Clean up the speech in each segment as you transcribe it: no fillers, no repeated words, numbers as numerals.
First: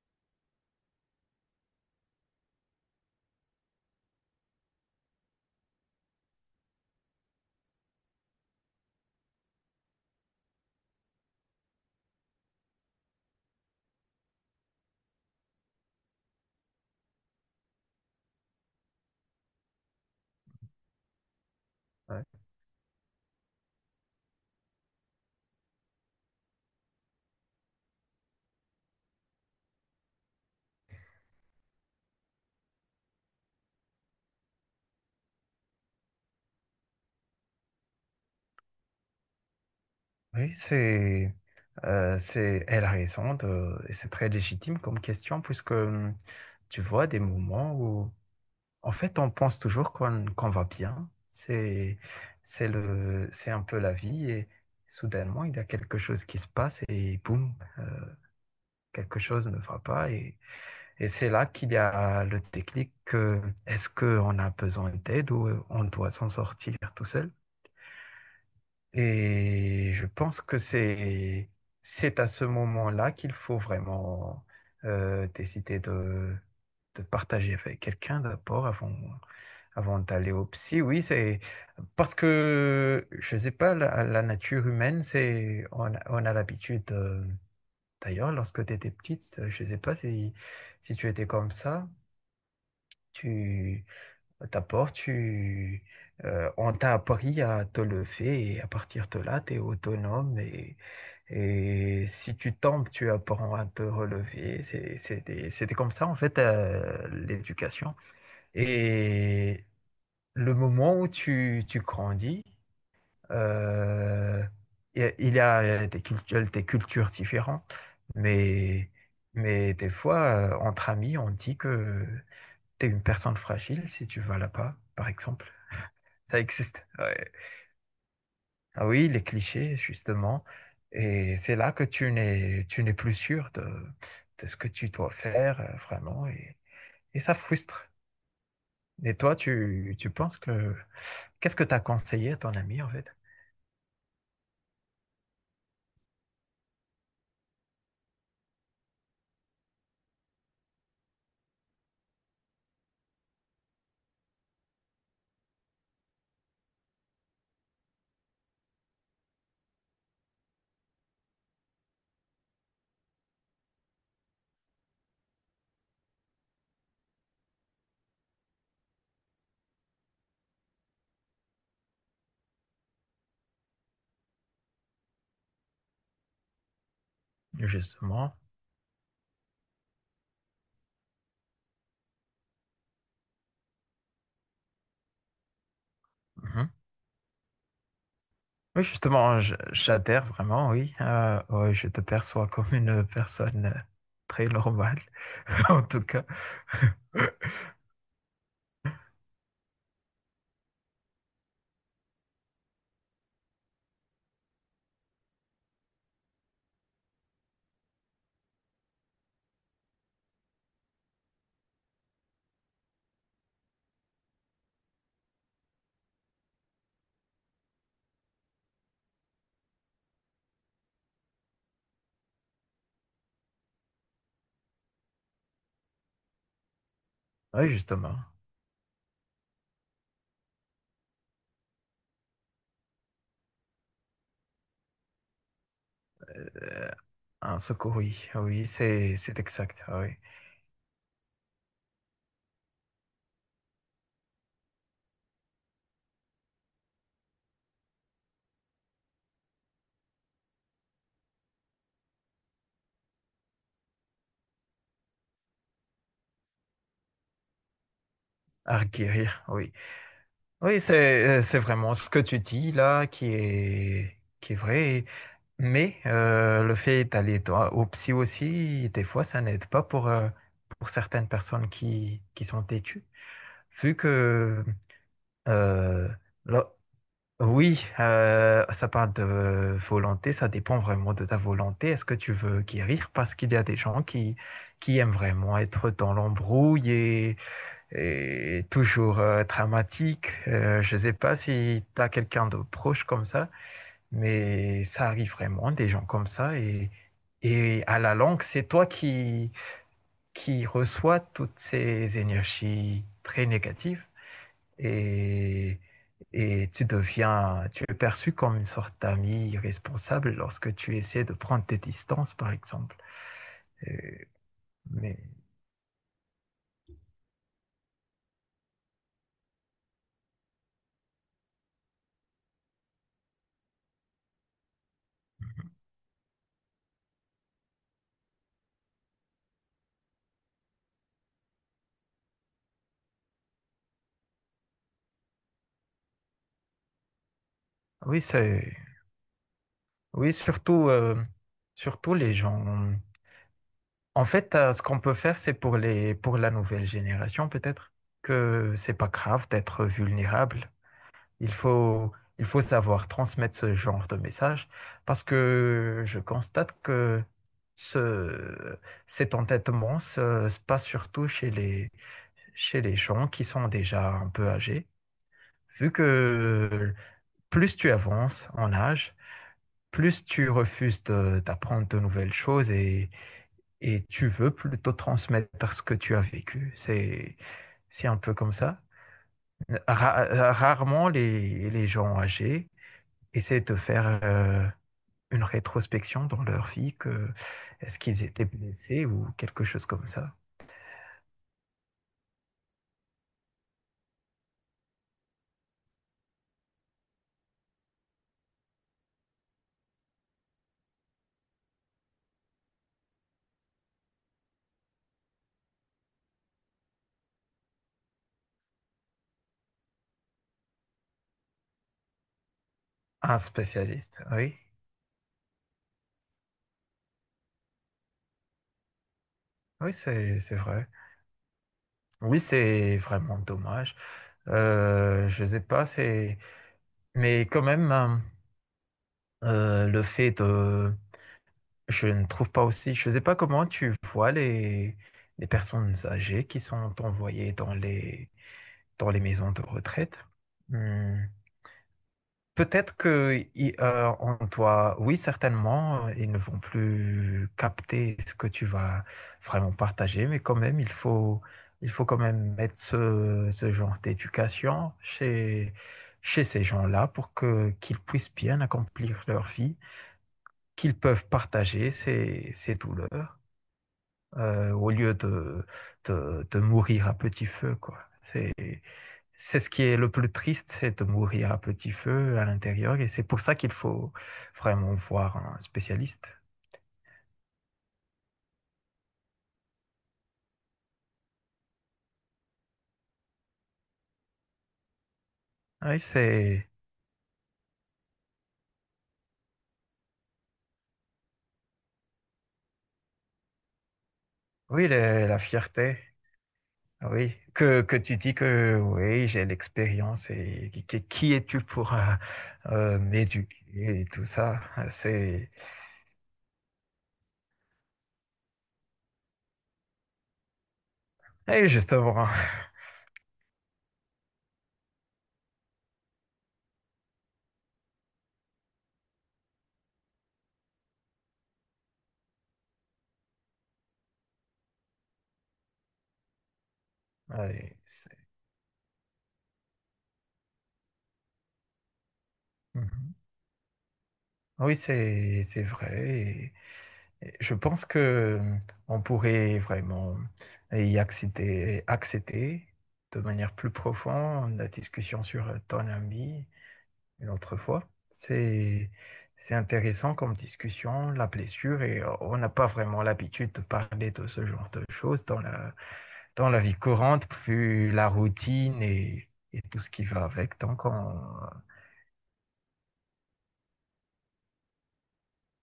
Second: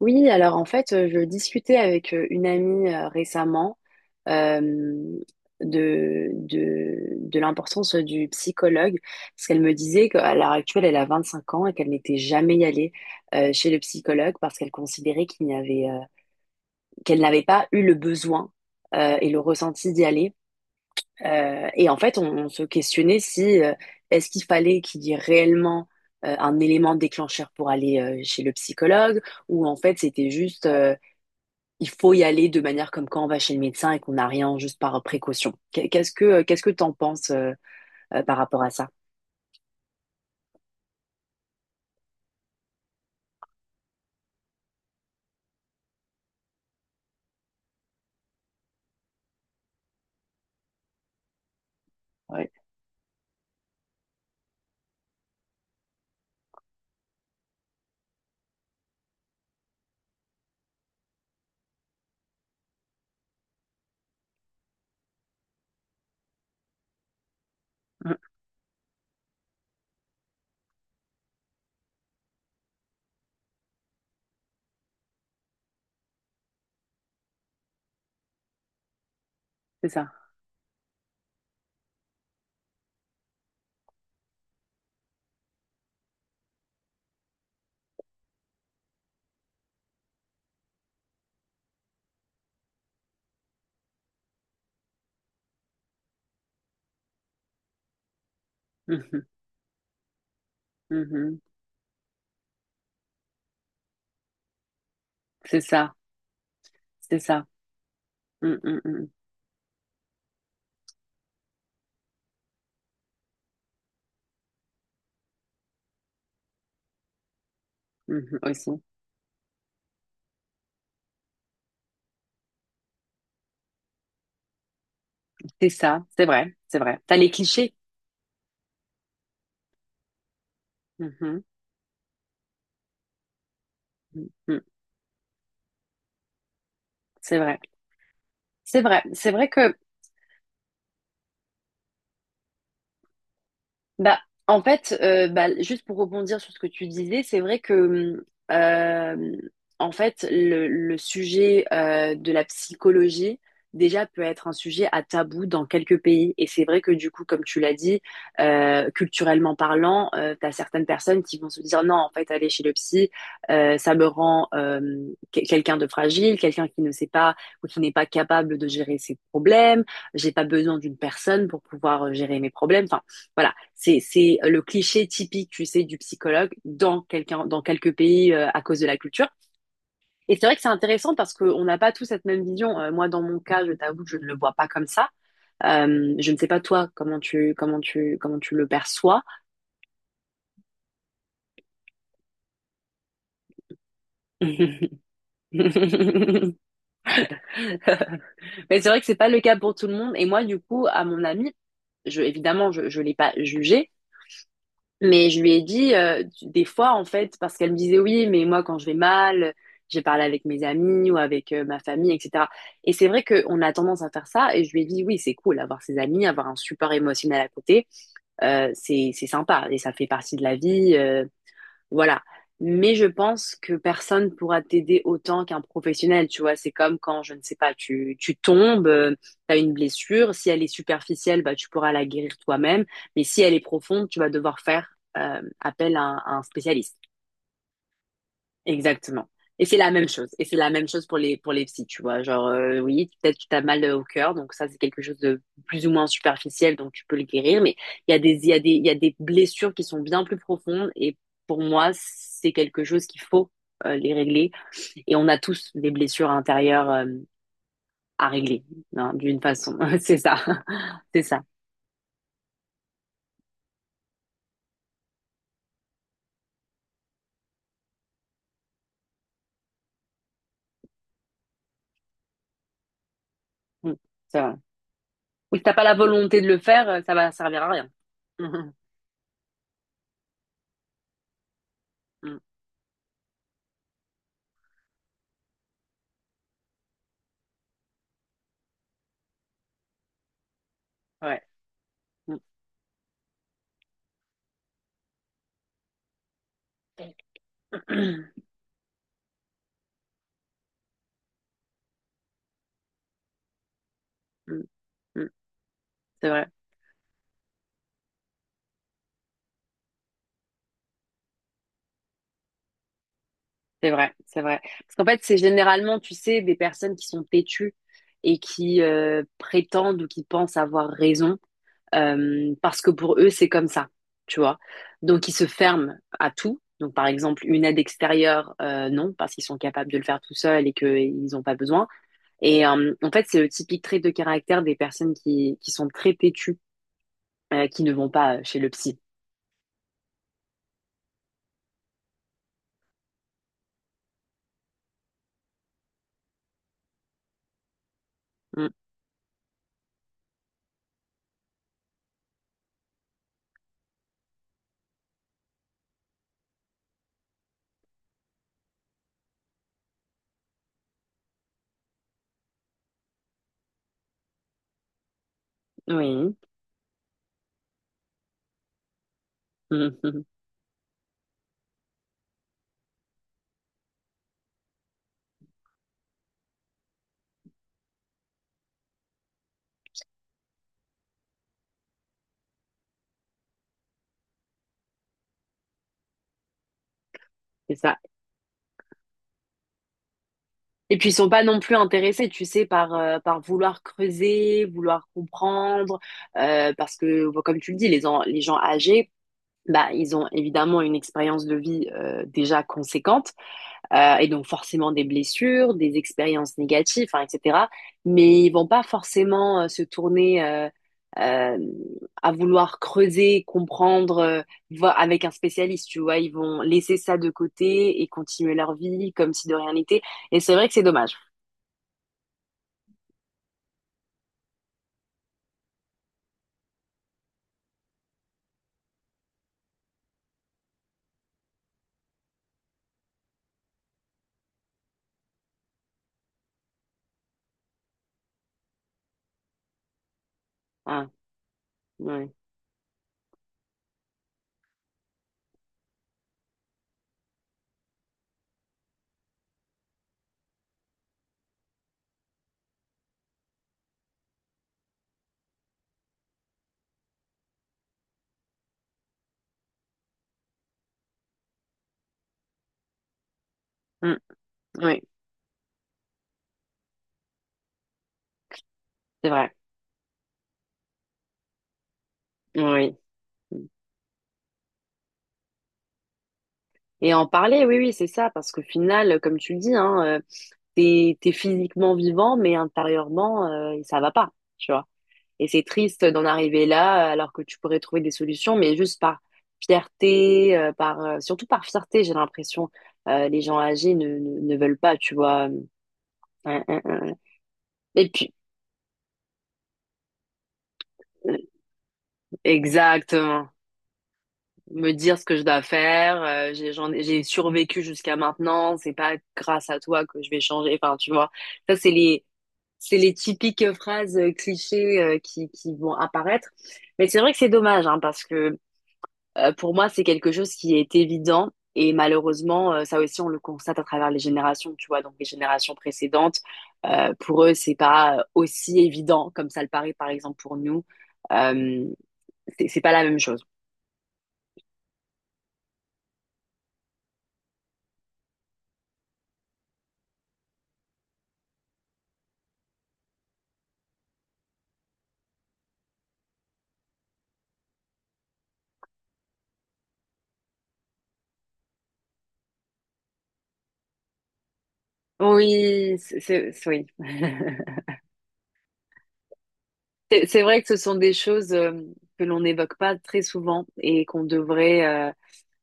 Oui, alors en fait, je discutais avec une amie récemment euh, de l'importance du psychologue, parce qu'elle me disait qu'à l'heure actuelle, elle a 25 ans et qu'elle n'était jamais allée chez le psychologue parce qu'elle considérait qu'elle n'avait pas eu le besoin et le ressenti d'y aller. Et en fait, Ouais. on se questionnait si est-ce qu'il fallait qu'il y ait réellement un élément déclencheur pour aller chez le psychologue, ou en fait, c'était juste, il faut y aller de manière comme quand on va chez le médecin et qu'on n'a rien, juste par précaution. Qu'est-ce que t'en penses, par rapport à ça? Oui, elle a raison de, et c'est très légitime comme question puisque tu vois des moments où, en fait, on pense toujours qu'on va bien. Ouais. C'est un peu la vie et soudainement, il y a quelque chose qui se passe et boum, quelque chose ne va pas et, et c'est là qu'il y a le déclic que est-ce qu'on a besoin d'aide ou on doit s'en sortir tout seul? Mm. Et je pense que c'est à ce moment-là qu'il faut vraiment décider de partager avec quelqu'un d'abord avant, C'est avant ça. d'aller au psy. Oui, c'est parce que, je ne sais pas, la nature humaine, c'est on a l'habitude, d'ailleurs, lorsque tu étais petite, je ne sais pas si, si tu étais comme ça. D'abord, on t'a appris à te lever et à partir de Mhm, là, tu es autonome mhm. et si tu tombes, tu apprends à te relever. C'est C'était comme ça. ça, en fait, C'est ça. l'éducation. Mm, mm, mm, Et le moment où tu grandis, euh, il y a des cultures différentes, mhm, aussi. mais, mais des fois, entre amis, on dit que tu es une personne fragile si tu vas là-bas, par exemple. C'est ça. C'est Ça vrai. C'est existe, vrai. T'as les ouais. clichés. Ah oui, les clichés, justement. Et Mhm, c'est là que tu n'es plus sûr mm, de ce mm. que tu dois faire, vraiment. Et ça C'est vrai. frustre. C'est vrai. Et C'est toi, vrai que tu penses que... Qu'est-ce que tu as conseillé à ton ami, en fait? Bah, en fait, bah, juste pour rebondir sur ce que tu disais, c'est vrai que, en fait, le sujet de la psychologie, déjà, peut être un sujet à tabou dans quelques pays. Et c'est vrai que, du coup, comme tu l'as dit, culturellement parlant, tu as certaines personnes qui vont se dire non, en fait, aller chez le psy, ça me rend quelqu'un de fragile, quelqu'un qui ne sait pas ou qui n'est pas capable de gérer ses problèmes. J'ai pas besoin d'une personne pour pouvoir gérer mes problèmes. Enfin, voilà, c'est le cliché typique, tu sais, du psychologue, dans quelques pays, Justement. À cause de la culture. Et c'est vrai que c'est intéressant parce qu'on n'a pas tous cette même vision. Moi, dans mon cas, je t'avoue que je ne le vois pas comme ça. Je ne sais pas Mhm. toi comment tu le Oui, perçois. justement, j'adhère vraiment, oui. Ouais, je te perçois comme une personne très normale, en tout cas. Mais c'est vrai que c'est pas le cas pour tout le monde. Et moi, du coup, à mon ami, je évidemment, je l'ai pas jugé. Mais je lui ai dit des fois, en fait, parce qu'elle me disait oui, mais moi, quand je vais mal, j'ai parlé avec mes amis ou avec ma famille, etc. Et c'est vrai qu'on a tendance à faire ça. Et je lui ai dit oui, c'est cool, avoir ses amis, avoir un support émotionnel à côté, c'est sympa et ça fait partie de la vie. Voilà. Mais je pense que personne pourra t'aider autant qu'un professionnel, tu vois. C'est comme quand, je ne sais Oui, pas, tu, justement. tu tombes, t'as une blessure. Si elle est superficielle, bah, tu pourras la guérir toi-même. Mais si elle est profonde, tu vas devoir faire appel à un spécialiste. Un secours, oui, ah oui, c'est Exactement. c'est Et c'est exact. la Ah oui. même chose. Et c'est la même chose pour les psys, tu vois. Genre, oui, peut-être que tu as mal au cœur, donc ça, c'est quelque chose de plus ou moins superficiel, donc tu peux le guérir. Mais il y a des blessures qui sont bien plus profondes. Et pour moi, c'est quelque chose qu'il faut les régler. Et on a tous des blessures intérieures à régler, À hein, d'une requérir, oui. façon. C'est ça. Oui, C'est ça. c'est vraiment ce que tu dis là qui est vrai. Mais le fait d'aller toi au psy aussi, des fois, ça n'aide pas pour pour certaines personnes qui sont têtues, Mm. vu C'est vrai. que Ou si t'as pas la euh, volonté de le là- faire, ça va servir à oui, rien. Ça parle de volonté, ça dépend vraiment de ta volonté. Est-ce que Mm. tu Mm. veux guérir? Parce qu'il y a des gens qui aiment vraiment être dans l'embrouille et toujours dramatique. Je ne sais pas Ouais. si tu as Mm. quelqu'un de proche comme ça, mais ça arrive vraiment, des gens comme ça. Et à la longue, c'est toi qui reçois toutes ces énergies très négatives Mm. Mm. et, C'est vrai. et tu deviens, tu es perçu comme une sorte d'ami irresponsable lorsque tu essaies de prendre tes distances, par exemple. C'est vrai, Et- c'est vrai. Parce qu'en mais fait, c'est généralement, tu sais, des personnes qui sont têtues et qui prétendent ou qui pensent avoir raison, parce que pour eux, c'est comme ça, tu vois. Donc, ils se ferment à tout. Donc, par exemple, une aide extérieure, non, parce qu'ils sont capables de le faire tout seuls et qu'ils n'ont pas besoin. Et en fait, c'est le typique trait de caractère des personnes qui sont très têtues, qui ne vont oui, pas chez le c'est, psy. oui, surtout, surtout les gens. En fait, ce qu'on peut faire, c'est pour les, pour la nouvelle génération, peut-être, Mm, que c'est pas grave d'être vulnérable. Il faut, il faut savoir transmettre ce genre de message parce que je constate que ce, cet entêtement se, se passe surtout chez les gens qui sont déjà un peu âgés, vu oui, que plus tu avances en âge, plus tu refuses d'apprendre de nouvelles choses et tu veux plutôt transmettre ce que tu as vécu. C'est un peu comme ça. Rarement les gens âgés essayer de te faire une rétrospection dans leur vie, que c'est est-ce ça. qu'ils étaient blessés ou quelque chose comme ça. Et puis ils sont pas non plus intéressés, tu sais, par vouloir creuser, vouloir comprendre, parce que bon, comme tu le dis, les gens âgés, bah, ils ont évidemment une expérience de vie déjà conséquente, et donc forcément des blessures, des expériences négatives, hein, etc. Mais ils vont pas forcément se tourner euh, à vouloir Un creuser, comprendre, spécialiste, oui. voir avec un spécialiste, tu vois, ils vont laisser ça de côté et continuer leur vie comme si de rien Oui, n'était. Et c'est c'est c'est vrai que c'est vrai. dommage. Oui, c'est vraiment dommage. Je sais pas, c'est... Mais quand même, hein, le fait de... Je ne trouve pas aussi... Je sais pas comment tu vois les personnes âgées qui sont envoyées dans les maisons de retraite. Ah, Hmm. oui. Peut-être que on doit, oui, certainement, ils ne vont plus capter ce que tu vas vraiment partager, mais quand même, il faut quand même mettre ce genre d'éducation chez, chez ces gens-là pour que qu'ils puissent bien accomplir leur vie, qu'ils peuvent partager ces, ces douleurs Mm, au oui, lieu de, de mourir à petit feu, quoi. C'est vrai. C'est ce qui est le plus triste, c'est de mourir à petit feu à Oui. l'intérieur. Et c'est pour ça qu'il faut vraiment voir un spécialiste. Et en parler, oui, oui, c'est ça, parce qu'au final, comme tu le dis, hein, t'es physiquement vivant, mais intérieurement, ça va pas, tu vois. Et c'est Oui, triste d'en arriver c'est, là, alors que tu pourrais trouver des solutions, mais juste par fierté, surtout par fierté, j'ai l'impression, les gens âgés ne veulent oui, pas, tu la vois. Fierté. euh, euh. euh. Oui, que Et tu puis, dis que oui, j'ai l'expérience et qui euh, es-tu pour exactement. m'éduquer et tout ça. Me dire ce que je C'est, dois faire. J'ai survécu jusqu'à maintenant. C'est pas grâce à toi que je vais changer. Enfin, tu vois, et ça, c'est justement, les typiques phrases, clichés, qui vont apparaître. Mais c'est vrai que c'est dommage, hein, parce que pour moi, c'est quelque chose qui est évident. Et malheureusement, ça aussi, on le constate à travers les générations, tu vois. Donc, les générations précédentes, pour eux, oui, c'est pas c'est- aussi évident comme ça le paraît, par exemple, pour nous. Euh, c'est pas la Mhm. même chose. Oui, c'est vrai. Je pense que on pourrait vraiment y accéder, accéder de manière plus profonde la discussion sur ton ami une autre fois. C'est intéressant comme discussion, la blessure, et on n'a pas vraiment l'habitude de parler de ce genre de choses Oui, dans la vie oui. courante, vu la routine et tout ce qui va C'est avec. vrai que ce Donc, sont des on, choses, que l'on n'évoque pas très souvent et qu'on devrait, euh,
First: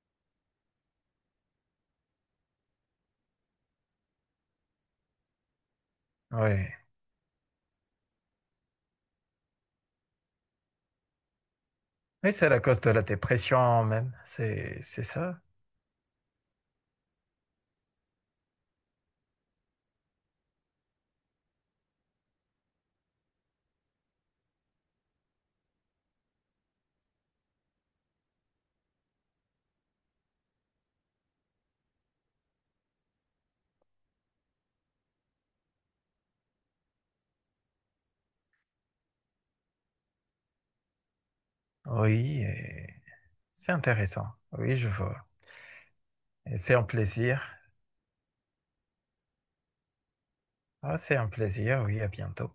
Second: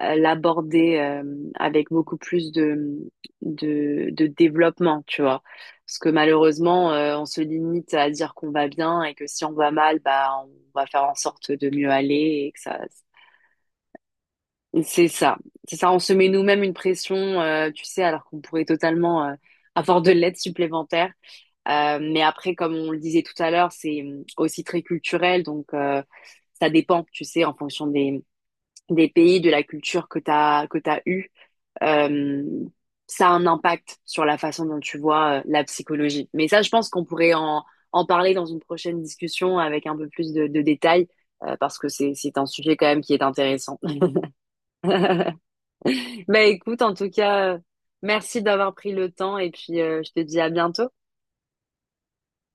euh, l'aborder, avec beaucoup plus de développement, tu vois. Parce que ouais. malheureusement, on se limite à dire qu'on va bien et que si on va mal, bah, on va faire en sorte de mieux Mais aller c'est et la que ça. cause de la dépression même, c'est C'est ça. ça. C'est ça, on se met nous-mêmes une pression, tu sais, alors qu'on pourrait totalement avoir de l'aide supplémentaire. Mais après, comme on le disait tout à l'heure, c'est aussi très culturel, donc ça dépend, tu sais, en fonction des pays, de la culture que t'as eue. Euh, ça a un impact sur la façon dont tu vois, la psychologie. Mais ça, je pense qu'on pourrait en parler dans une prochaine discussion avec un peu plus de détails, parce que c'est Oui. un sujet quand même qui est C'est intéressant. intéressant. Oui, je vois. Bah Et c'est écoute, un en tout plaisir. cas, merci d'avoir pris le temps et puis je te dis à bientôt. Ah, c'est un plaisir. Oui, à bientôt.